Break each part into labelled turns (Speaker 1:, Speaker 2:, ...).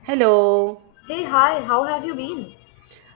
Speaker 1: Hello.
Speaker 2: Hey, hi, how have you been?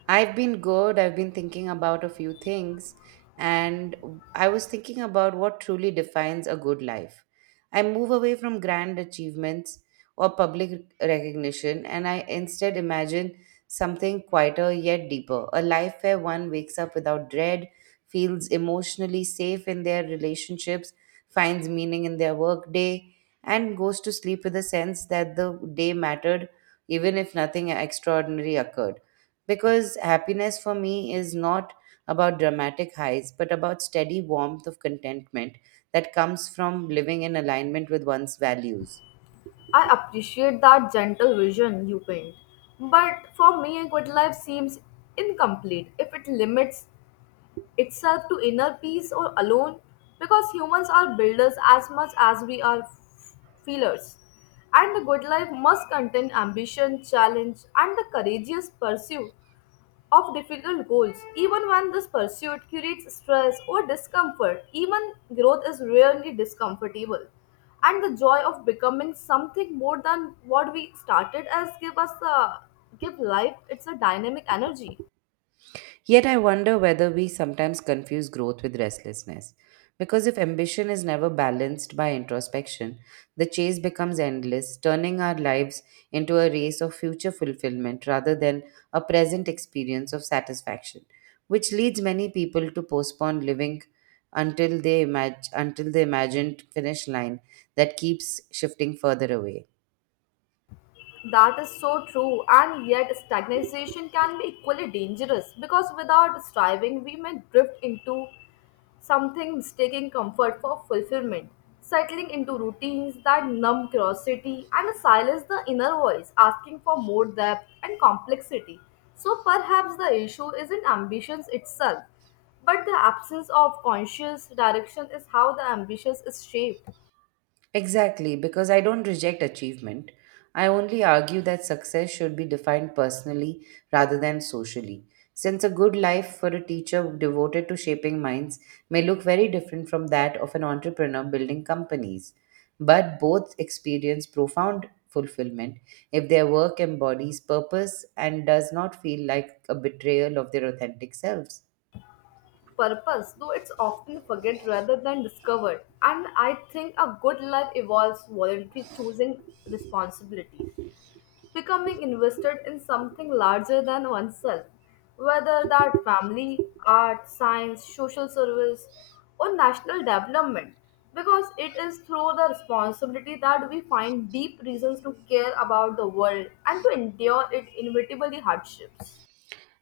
Speaker 1: I've been good. I've been thinking about a few things, and I was thinking about what truly defines a good life. I move away from grand achievements or public recognition, and I instead imagine something quieter yet deeper a life where one wakes up without dread, feels emotionally safe in their relationships, finds meaning in their workday, and goes to sleep with a sense that the day mattered even if nothing extraordinary occurred. Because happiness for me is not about dramatic highs, but about steady warmth of contentment that comes from living in alignment with one's values.
Speaker 2: I appreciate that gentle vision you paint, but for me, a good life seems incomplete if it limits itself to inner peace or alone, because humans are builders as much as we are feelers. And a good life must contain ambition, challenge, and the courageous pursuit of difficult goals, even when this pursuit creates stress or discomfort, even growth is rarely discomfortable. And the joy of becoming something more than what we started as give us the give life it's a dynamic energy.
Speaker 1: Yet I wonder whether we sometimes confuse growth with restlessness. Because if ambition is never balanced by introspection, the chase becomes endless, turning our lives into a race of future fulfillment rather than a present experience of satisfaction, which leads many people to postpone living until the imagined finish line that keeps shifting further away.
Speaker 2: That is so true, and yet stagnation can be equally dangerous because without striving, we may drift into something mistaking comfort for fulfillment, settling into routines that numb curiosity and silence the inner voice, asking for more depth and complexity. So perhaps the issue isn't ambition itself, but the absence of conscious direction is how the ambition is shaped.
Speaker 1: Exactly, because I don't reject achievement. I only argue that success should be defined personally rather than socially, since a good life for a teacher devoted to shaping minds may look very different from that of an entrepreneur building companies. But both experience profound fulfillment if their work embodies purpose and does not feel like a betrayal of their authentic selves.
Speaker 2: Purpose, though it's often forget rather than discovered, and I think a good life evolves voluntary choosing responsibilities, becoming invested in something larger than oneself, whether that family, art, science, social service, or national development, because it is through the responsibility that we find deep reasons to care about the world and to endure its inevitably hardships.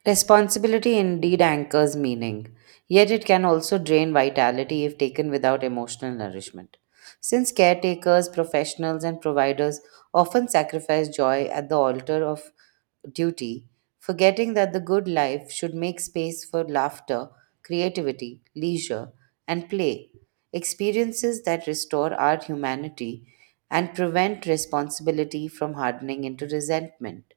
Speaker 1: Responsibility indeed anchors meaning, yet it can also drain vitality if taken without emotional nourishment. Since caretakers, professionals, and providers often sacrifice joy at the altar of duty, forgetting that the good life should make space for laughter, creativity, leisure, and play, experiences that restore our humanity and prevent responsibility from hardening into resentment.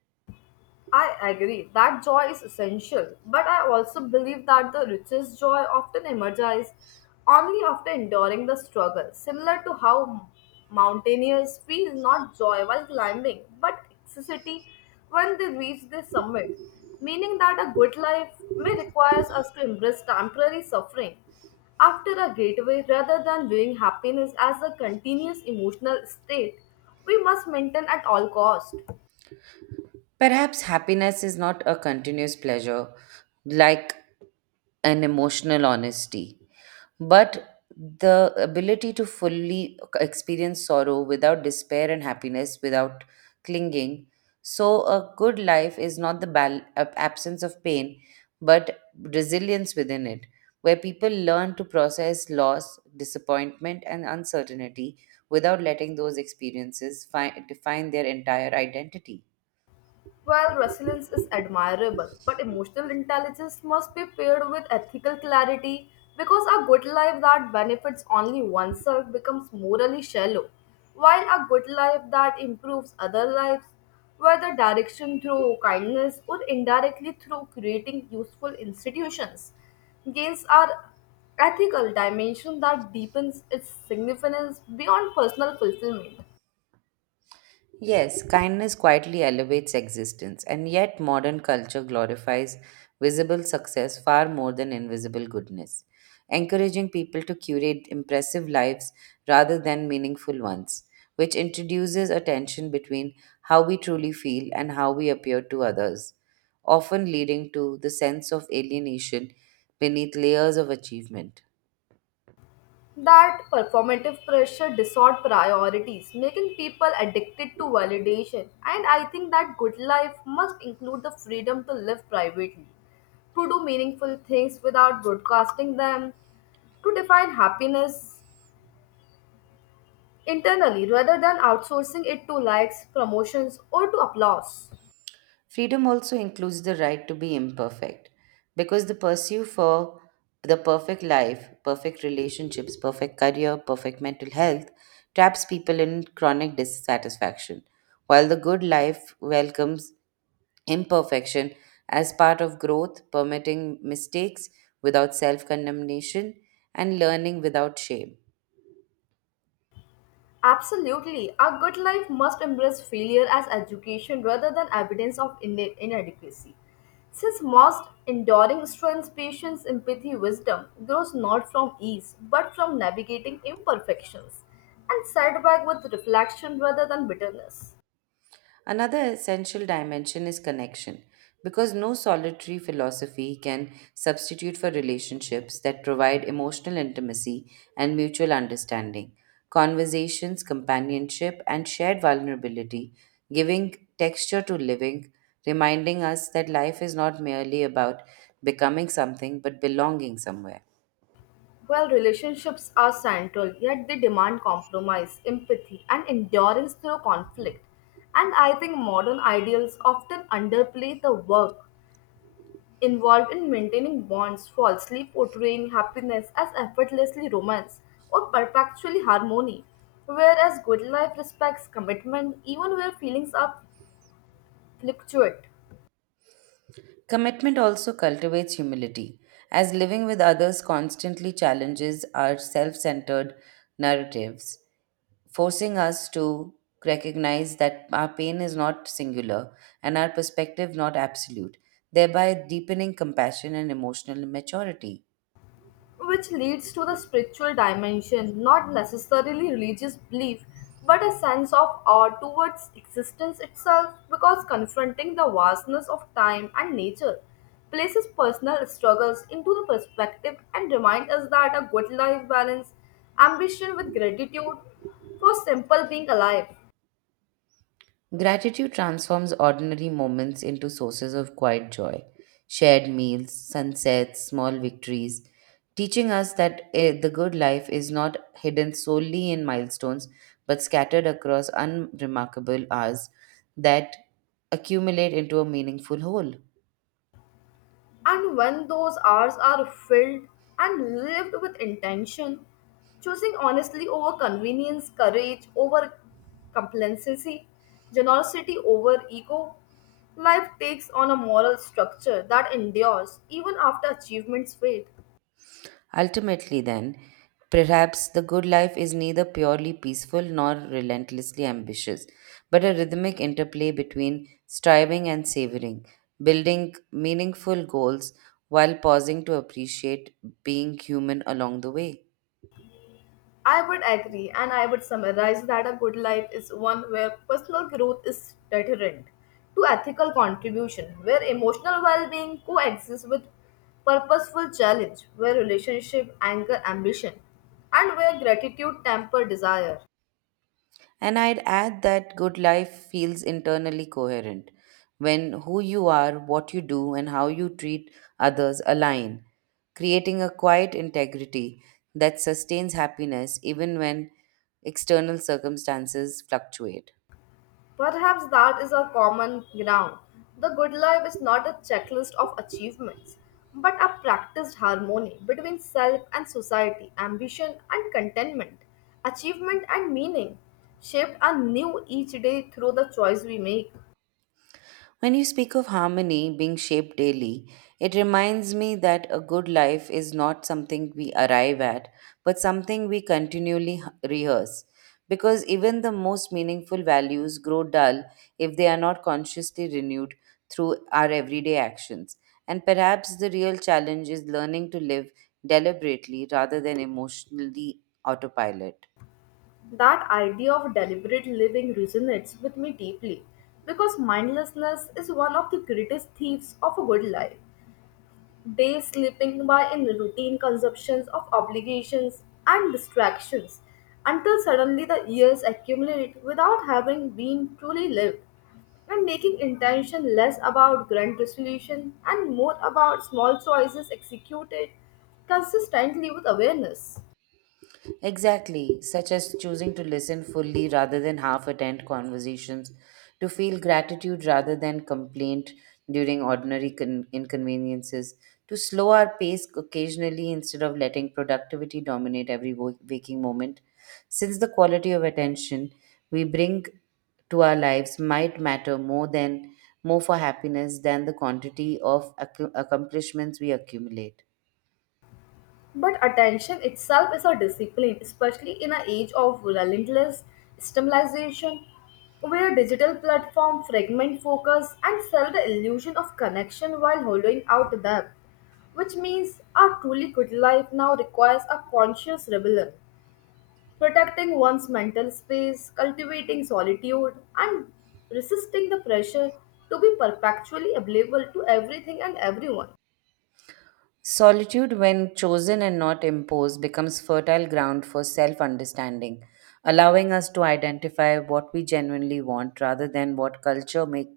Speaker 2: I agree that joy is essential, but I also believe that the richest joy often emerges only after enduring the struggle, similar to how mountaineers feel not joy while climbing but ecstasy when they reach the summit, meaning that a good life may require us to embrace temporary suffering after a gateway rather than viewing happiness as a continuous emotional state we must maintain at all cost.
Speaker 1: Perhaps happiness is not a continuous pleasure like an emotional honesty, but the ability to fully experience sorrow without despair and happiness without clinging. So, a good life is not the absence of pain, but resilience within it, where people learn to process loss, disappointment, and uncertainty without letting those experiences define their entire identity.
Speaker 2: While resilience is admirable, but emotional intelligence must be paired with ethical clarity because a good life that benefits only oneself becomes morally shallow, while a good life that improves other lives, whether direction through kindness or indirectly through creating useful institutions, gains are ethical dimension that deepens its significance beyond personal fulfillment.
Speaker 1: Yes, kindness quietly elevates existence, and yet modern culture glorifies visible success far more than invisible goodness, encouraging people to curate impressive lives rather than meaningful ones, which introduces a tension between how we truly feel and how we appear to others, often leading to the sense of alienation beneath layers of achievement.
Speaker 2: That performative pressure distort priorities, making people addicted to validation. And I think that good life must include the freedom to live privately, to do meaningful things without broadcasting them, to define happiness internally rather than outsourcing it to likes, promotions, or to applause.
Speaker 1: Freedom also includes the right to be imperfect because the pursuit for the perfect life, perfect relationships, perfect career, perfect mental health traps people in chronic dissatisfaction, while the good life welcomes imperfection as part of growth, permitting mistakes without self condemnation and learning without shame.
Speaker 2: Absolutely. A good life must embrace failure as education rather than evidence of inadequacy. Since most enduring strength, patience, empathy, wisdom grows not from ease but from navigating imperfections and setback with reflection rather than bitterness.
Speaker 1: Another essential dimension is connection, because no solitary philosophy can substitute for relationships that provide emotional intimacy and mutual understanding, conversations, companionship, and shared vulnerability, giving texture to living, reminding us that life is not merely about becoming something but belonging somewhere.
Speaker 2: While relationships are central, yet they demand compromise, empathy, and endurance through conflict. And I think modern ideals often underplay the work involved in maintaining bonds, falsely portraying happiness as effortlessly romance or perpetually harmony, whereas good life respects commitment even where feelings are fluctuate.
Speaker 1: Commitment also cultivates humility, as living with others constantly challenges our self centered narratives, forcing us to recognize that our pain is not singular and our perspective not absolute, thereby deepening compassion and emotional maturity.
Speaker 2: Which leads to the spiritual dimension, not necessarily religious belief, but a sense of awe towards existence itself because confronting the vastness of time and nature places personal struggles into the perspective and reminds us that a good life balance ambition with gratitude for simple being alive.
Speaker 1: Gratitude transforms ordinary moments into sources of quiet joy, shared meals, sunsets, small victories, teaching us that the good life is not hidden solely in milestones but scattered across unremarkable hours that accumulate into a meaningful whole.
Speaker 2: And when those hours are filled and lived with intention, choosing honestly over convenience, courage over complacency, generosity over ego, life takes on a moral structure that endures even after achievements fade.
Speaker 1: Ultimately, then, perhaps the good life is neither purely peaceful nor relentlessly ambitious, but a rhythmic interplay between striving and savoring, building meaningful goals while pausing to appreciate being human along the way.
Speaker 2: I would agree, and I would summarize that a good life is one where personal growth is deterrent to ethical contribution, where emotional well being coexists with purposeful challenge, where relationship anger ambition, and where gratitude temper desire.
Speaker 1: And I'd add that good life feels internally coherent when who you are, what you do, and how you treat others align, creating a quiet integrity that sustains happiness even when external circumstances fluctuate.
Speaker 2: Perhaps that is our common ground. The good life is not a checklist of achievements, but a practiced harmony between self and society, ambition and contentment, achievement and meaning, shaped anew each day through the choice we make.
Speaker 1: When you speak of harmony being shaped daily, it reminds me that a good life is not something we arrive at, but something we continually rehearse. Because even the most meaningful values grow dull if they are not consciously renewed through our everyday actions. And perhaps the real challenge is learning to live deliberately rather than emotionally autopilot.
Speaker 2: That idea of deliberate living resonates with me deeply because mindlessness is one of the greatest thieves of a good life. Days slipping by in routine consumptions of obligations and distractions until suddenly the years accumulate without having been truly lived and making intention less about grand resolution and more about small choices executed consistently with awareness.
Speaker 1: Exactly, such as choosing to listen fully rather than half attend conversations, to feel gratitude rather than complaint during inconveniences, to slow our pace occasionally instead of letting productivity dominate every waking moment. Since the quality of attention we bring to our lives might matter more than more for happiness than the quantity of accomplishments we accumulate.
Speaker 2: But attention itself is a discipline, especially in an age of relentless stimulation, where digital platforms fragment focus and sell the illusion of connection while holding out depth, which means a truly good life now requires a conscious rebellion, protecting one's mental space, cultivating solitude, and resisting the pressure to be perpetually available to everything and everyone.
Speaker 1: Solitude, when chosen and not imposed, becomes fertile ground for self understanding, allowing us to identify what we genuinely want rather than what culture make,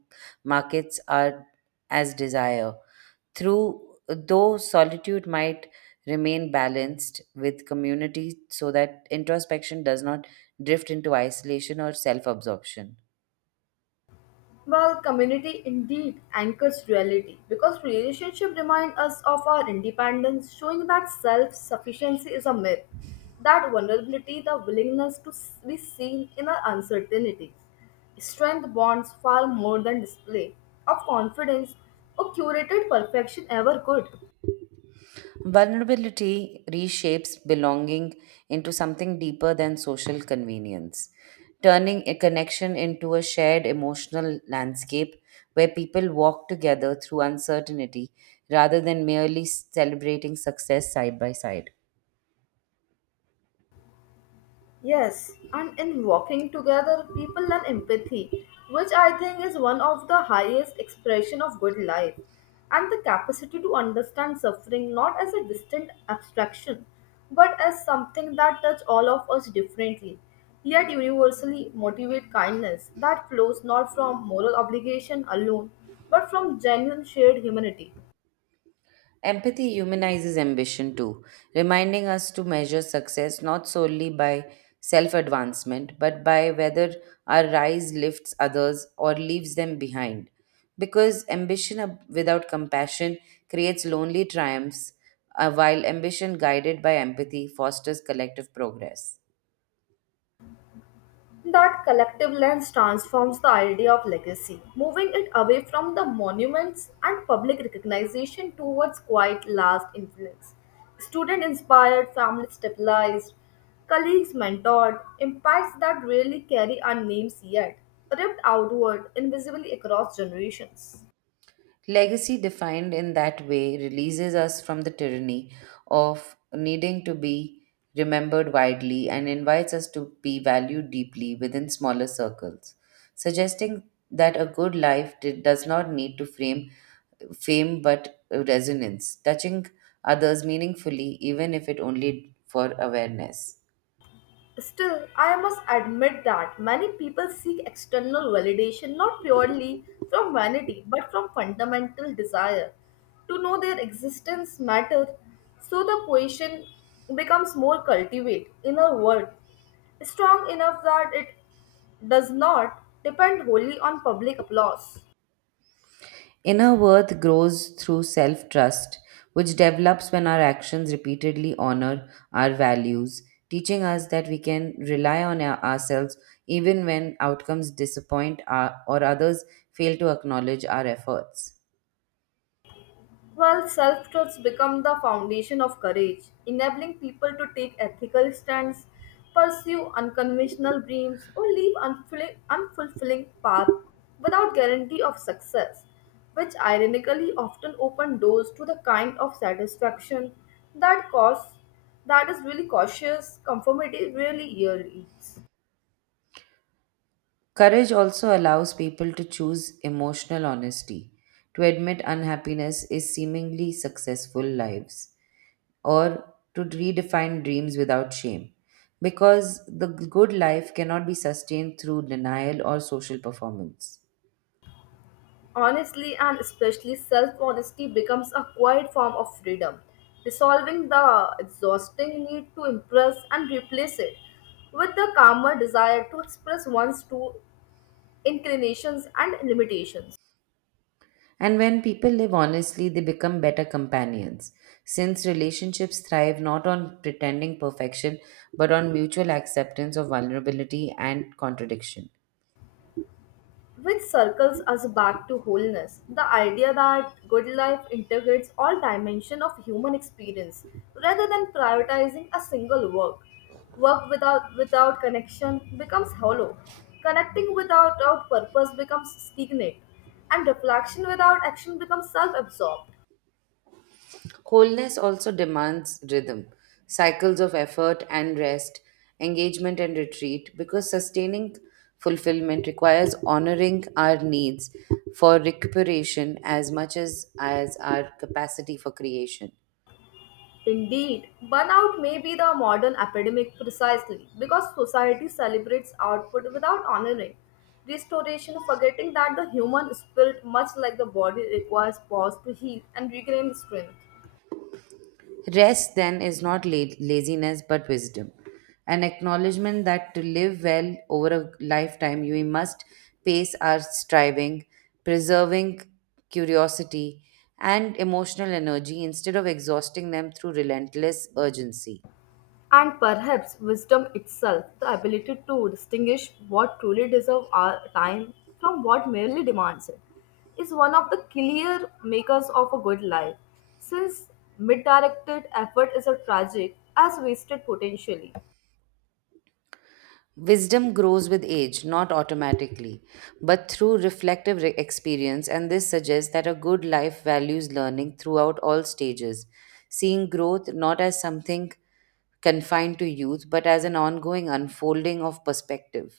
Speaker 1: markets are as desire. Through though solitude might remain balanced with community so that introspection does not drift into isolation or self absorption.
Speaker 2: Well, community indeed anchors reality because relationship remind us of our independence, showing that self-sufficiency is a myth, that vulnerability, the willingness to be seen in our uncertainty. Strength bonds far more than display of confidence or curated perfection ever could.
Speaker 1: Vulnerability reshapes belonging into something deeper than social convenience, turning a connection into a shared emotional landscape where people walk together through uncertainty rather than merely celebrating success side by side.
Speaker 2: Yes, and in walking together, people learn empathy, which I think is one of the highest expression of good life, and the capacity to understand suffering not as a distant abstraction, but as something that touches all of us differently, yet universally motivate kindness that flows not from moral obligation alone, but from genuine shared humanity.
Speaker 1: Empathy humanizes ambition too, reminding us to measure success not solely by self advancement, but by whether our rise lifts others or leaves them behind. Because without compassion creates lonely triumphs, while ambition guided by empathy fosters collective progress.
Speaker 2: That collective lens transforms the idea of legacy, moving it away from the monuments and public recognition towards quiet last influence. Student inspired, family stabilized, colleagues mentored, impacts that rarely carry our names yet, ripped outward invisibly across generations.
Speaker 1: Legacy defined in that way releases us from the tyranny of needing to be remembered widely and invites us to be valued deeply within smaller circles, suggesting that a good life does not need to frame fame but resonance, touching others meaningfully, even if it only for awareness.
Speaker 2: Still, I must admit that many people seek external validation not purely from vanity but from fundamental desire to know their existence matters. So the question becomes more cultivate, inner worth, strong enough that it does not depend wholly on public applause.
Speaker 1: Inner worth grows through self trust, which develops when our actions repeatedly honor our values, teaching us that we can rely on ourselves even when outcomes disappoint our, or others fail to acknowledge our efforts.
Speaker 2: Well, self truths become the foundation of courage, enabling people to take ethical stands, pursue unconventional dreams, or leave unfulfilling paths without guarantee of success, which ironically often open doors to the kind of satisfaction that cause that is really cautious conformity really yields.
Speaker 1: Courage also allows people to choose emotional honesty, to admit unhappiness is seemingly successful lives, or to redefine dreams without shame. Because the good life cannot be sustained through denial or social performance.
Speaker 2: Honestly and especially self honesty becomes a quiet form of freedom, dissolving the exhausting need to impress and replace it with the calmer desire to express one's true inclinations and limitations.
Speaker 1: And when people live honestly, they become better companions, since relationships thrive not on pretending perfection, but on mutual acceptance of vulnerability and contradiction.
Speaker 2: Which circles us back to wholeness the idea that good life integrates all dimensions of human experience rather than prioritizing a single work work without connection becomes hollow connecting without purpose becomes stagnant and reflection without action becomes self-absorbed.
Speaker 1: Wholeness also demands rhythm, cycles of effort and rest, engagement and retreat, because sustaining fulfillment requires honoring our needs for recuperation as much as our capacity for creation.
Speaker 2: Indeed, burnout may be the modern epidemic precisely because society celebrates output without honoring restoration, forgetting that the human spirit, much like the body, requires pause to heal and regain strength.
Speaker 1: Rest then is not laziness but wisdom. An acknowledgement that to live well over a lifetime, we must pace our striving, preserving curiosity and emotional energy instead of exhausting them through relentless urgency.
Speaker 2: And perhaps wisdom itself, the ability to distinguish what truly deserves our time from what merely demands it, is one of the clear makers of a good life, since misdirected effort is a tragic as wasted potentially.
Speaker 1: Wisdom grows with age, not automatically, but through reflective experience, and this suggests that a good life values learning throughout all stages, seeing growth not as something confined to youth, but as an ongoing unfolding of perspective.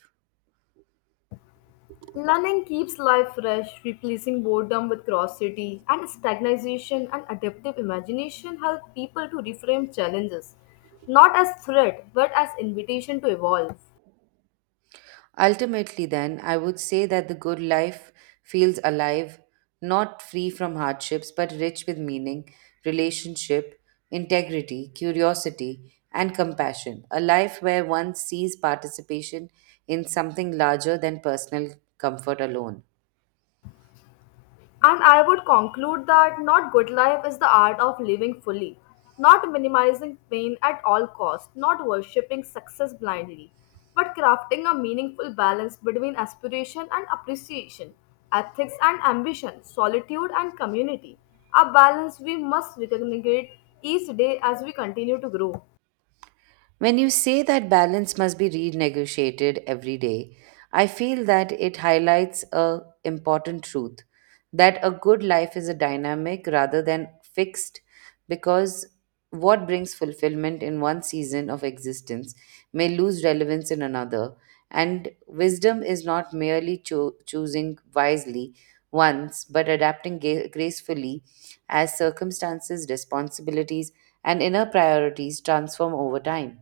Speaker 2: Learning keeps life fresh, replacing boredom with curiosity, and stagnation and adaptive imagination help people to reframe challenges, not as threat, but as invitation to evolve.
Speaker 1: Ultimately, then, I would say that the good life feels alive, not free from hardships, but rich with meaning, relationship, integrity, curiosity, and compassion. A life where one sees participation in something larger than personal comfort alone.
Speaker 2: And I would conclude that not good life is the art of living fully, not minimizing pain at all costs, not worshipping success blindly, but crafting a meaningful balance between aspiration and appreciation, ethics and ambition, solitude and community. A balance we must recognize each day as we continue to grow.
Speaker 1: When you say that balance must be renegotiated every day, I feel that it highlights a important truth that a good life is a dynamic rather than fixed, because what brings fulfillment in one season of existence may lose relevance in another, and wisdom is not merely choosing wisely once but adapting gracefully as circumstances, responsibilities, and inner priorities transform over time.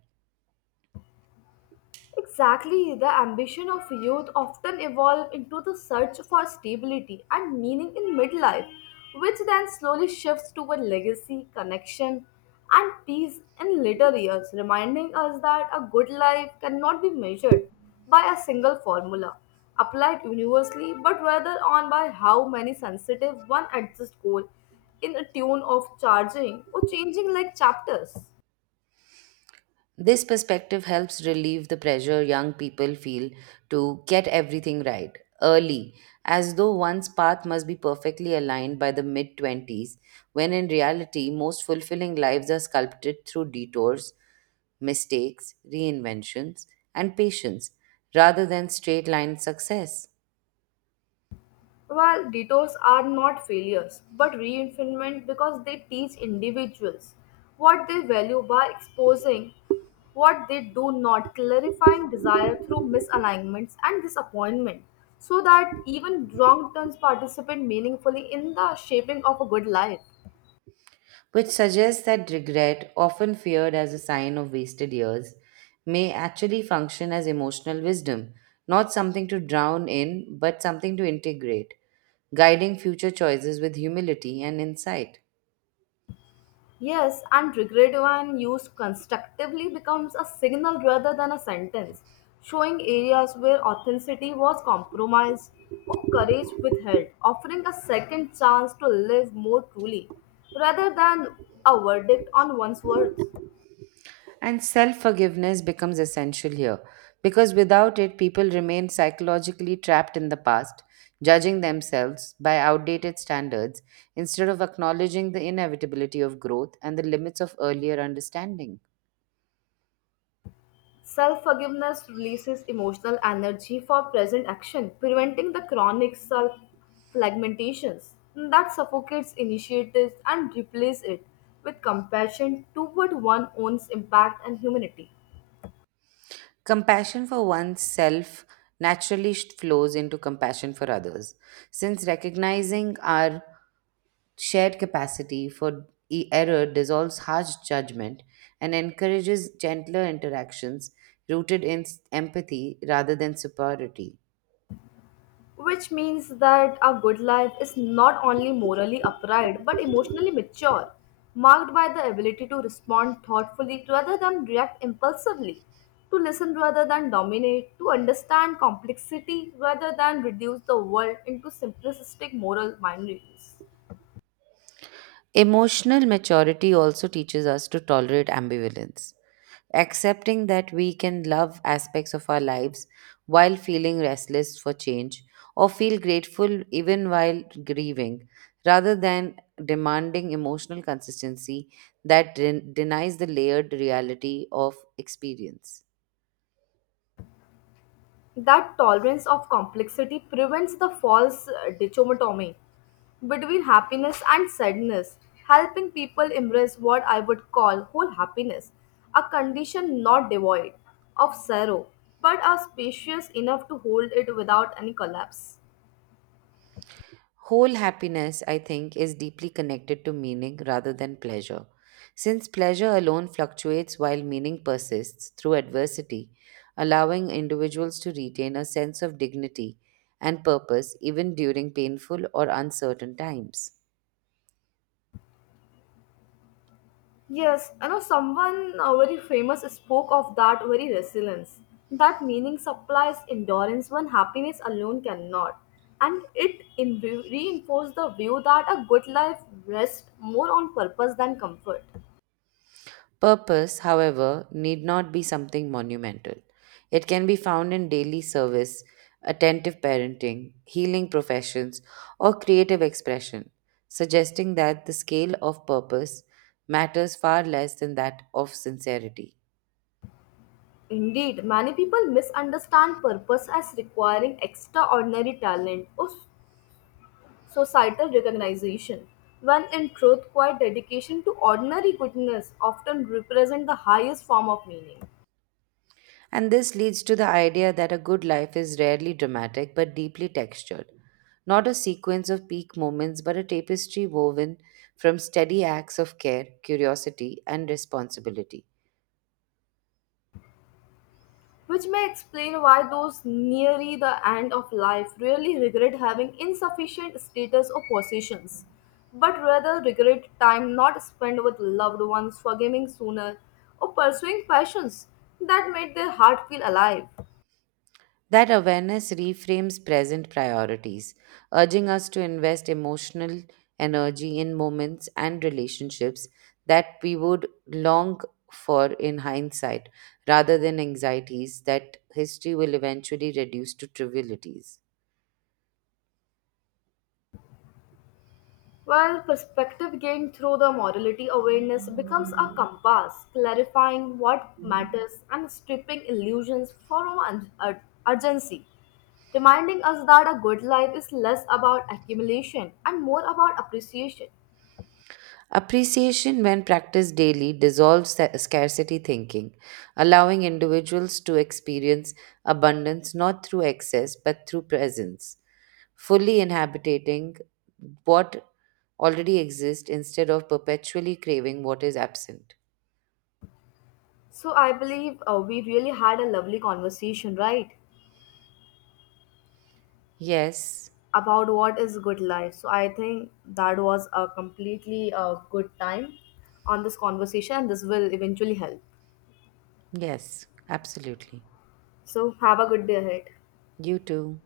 Speaker 2: Exactly, the ambition of youth often evolve into the search for stability and meaning in midlife, which then slowly shifts toward legacy, connection, and peace in later years, reminding us that a good life cannot be measured by a single formula applied universally, but rather on by how many sensitive one adjusts goal in a tune of charging or changing like chapters.
Speaker 1: This perspective helps relieve the pressure young people feel to get everything right early, as though one's path must be perfectly aligned by the mid 20s, when in reality, most fulfilling lives are sculpted through detours, mistakes, reinventions, and patience rather than straight line success.
Speaker 2: Well, detours are not failures, but reinforcement because they teach individuals what they value by exposing what they do not, clarifying desire through misalignments and disappointment, so that even wrong turns participate meaningfully in the shaping of a good life.
Speaker 1: Which suggests that regret, often feared as a sign of wasted years, may actually function as emotional wisdom, not something to drown in, but something to integrate, guiding future choices with humility and insight.
Speaker 2: Yes, and regret when used constructively becomes a signal rather than a sentence, showing areas where authenticity was compromised or courage withheld, offering a second chance to live more truly rather than a verdict on one's words.
Speaker 1: And self forgiveness becomes essential here, because without it, people remain psychologically trapped in the past, judging themselves by outdated standards instead of acknowledging the inevitability of growth and the limits of earlier understanding.
Speaker 2: Self forgiveness releases emotional energy for present action, preventing the chronic self fragmentations that suffocates initiatives and replaces it with compassion toward one's own impact and humanity.
Speaker 1: Compassion for oneself naturally flows into compassion for others, since recognizing our shared capacity for error dissolves harsh judgment and encourages gentler interactions rooted in empathy rather than superiority.
Speaker 2: Which means that a good life is not only morally upright but emotionally mature, marked by the ability to respond thoughtfully rather than react impulsively, to listen rather than dominate, to understand complexity rather than reduce the world into simplistic moral binaries.
Speaker 1: Emotional maturity also teaches us to tolerate ambivalence, accepting that we can love aspects of our lives while feeling restless for change or feel grateful even while grieving, rather than demanding emotional consistency that denies the layered reality of experience.
Speaker 2: That tolerance of complexity prevents the false dichotomy between happiness and sadness, helping people embrace what I would call whole happiness, a condition not devoid of sorrow, but are spacious enough to hold it without any collapse.
Speaker 1: Whole happiness, I think, is deeply connected to meaning rather than pleasure. Since pleasure alone fluctuates while meaning persists through adversity, allowing individuals to retain a sense of dignity and purpose even during painful or uncertain times.
Speaker 2: Yes, I know someone very famous spoke of that very resilience. That meaning supplies endurance when happiness alone cannot. And it reinforced the view that a good life rests more on purpose than comfort.
Speaker 1: Purpose, however, need not be something monumental. It can be found in daily service, attentive parenting, healing professions, or creative expression, suggesting that the scale of purpose matters far less than that of sincerity.
Speaker 2: Indeed, many people misunderstand purpose as requiring extraordinary talent or societal recognition, when in truth, quiet dedication to ordinary goodness often represents the highest form of meaning.
Speaker 1: And this leads to the idea that a good life is rarely dramatic but deeply textured, not a sequence of peak moments but a tapestry woven from steady acts of care, curiosity, and responsibility.
Speaker 2: Which may explain why those nearly the end of life really regret having insufficient status or possessions, but rather regret time not spent with loved ones, forgiving sooner, or pursuing passions that made their heart feel alive.
Speaker 1: That awareness reframes present priorities, urging us to invest emotional energy in moments and relationships that we would long for in hindsight, rather than anxieties that history will eventually reduce to trivialities.
Speaker 2: Well, perspective gained through the morality awareness becomes a compass, clarifying what matters and stripping illusions from urgency, reminding us that a good life is less about accumulation and more about appreciation.
Speaker 1: Appreciation, when practiced daily, dissolves scarcity thinking, allowing individuals to experience abundance not through excess but through presence, fully inhabiting what already exists instead of perpetually craving what is absent.
Speaker 2: So, I believe we really had a lovely conversation, right?
Speaker 1: Yes,
Speaker 2: About what is good life. So, I think that was a completely good time on this conversation, and this will eventually help.
Speaker 1: yes, absolutely.
Speaker 2: So, have a good day ahead.
Speaker 1: You too.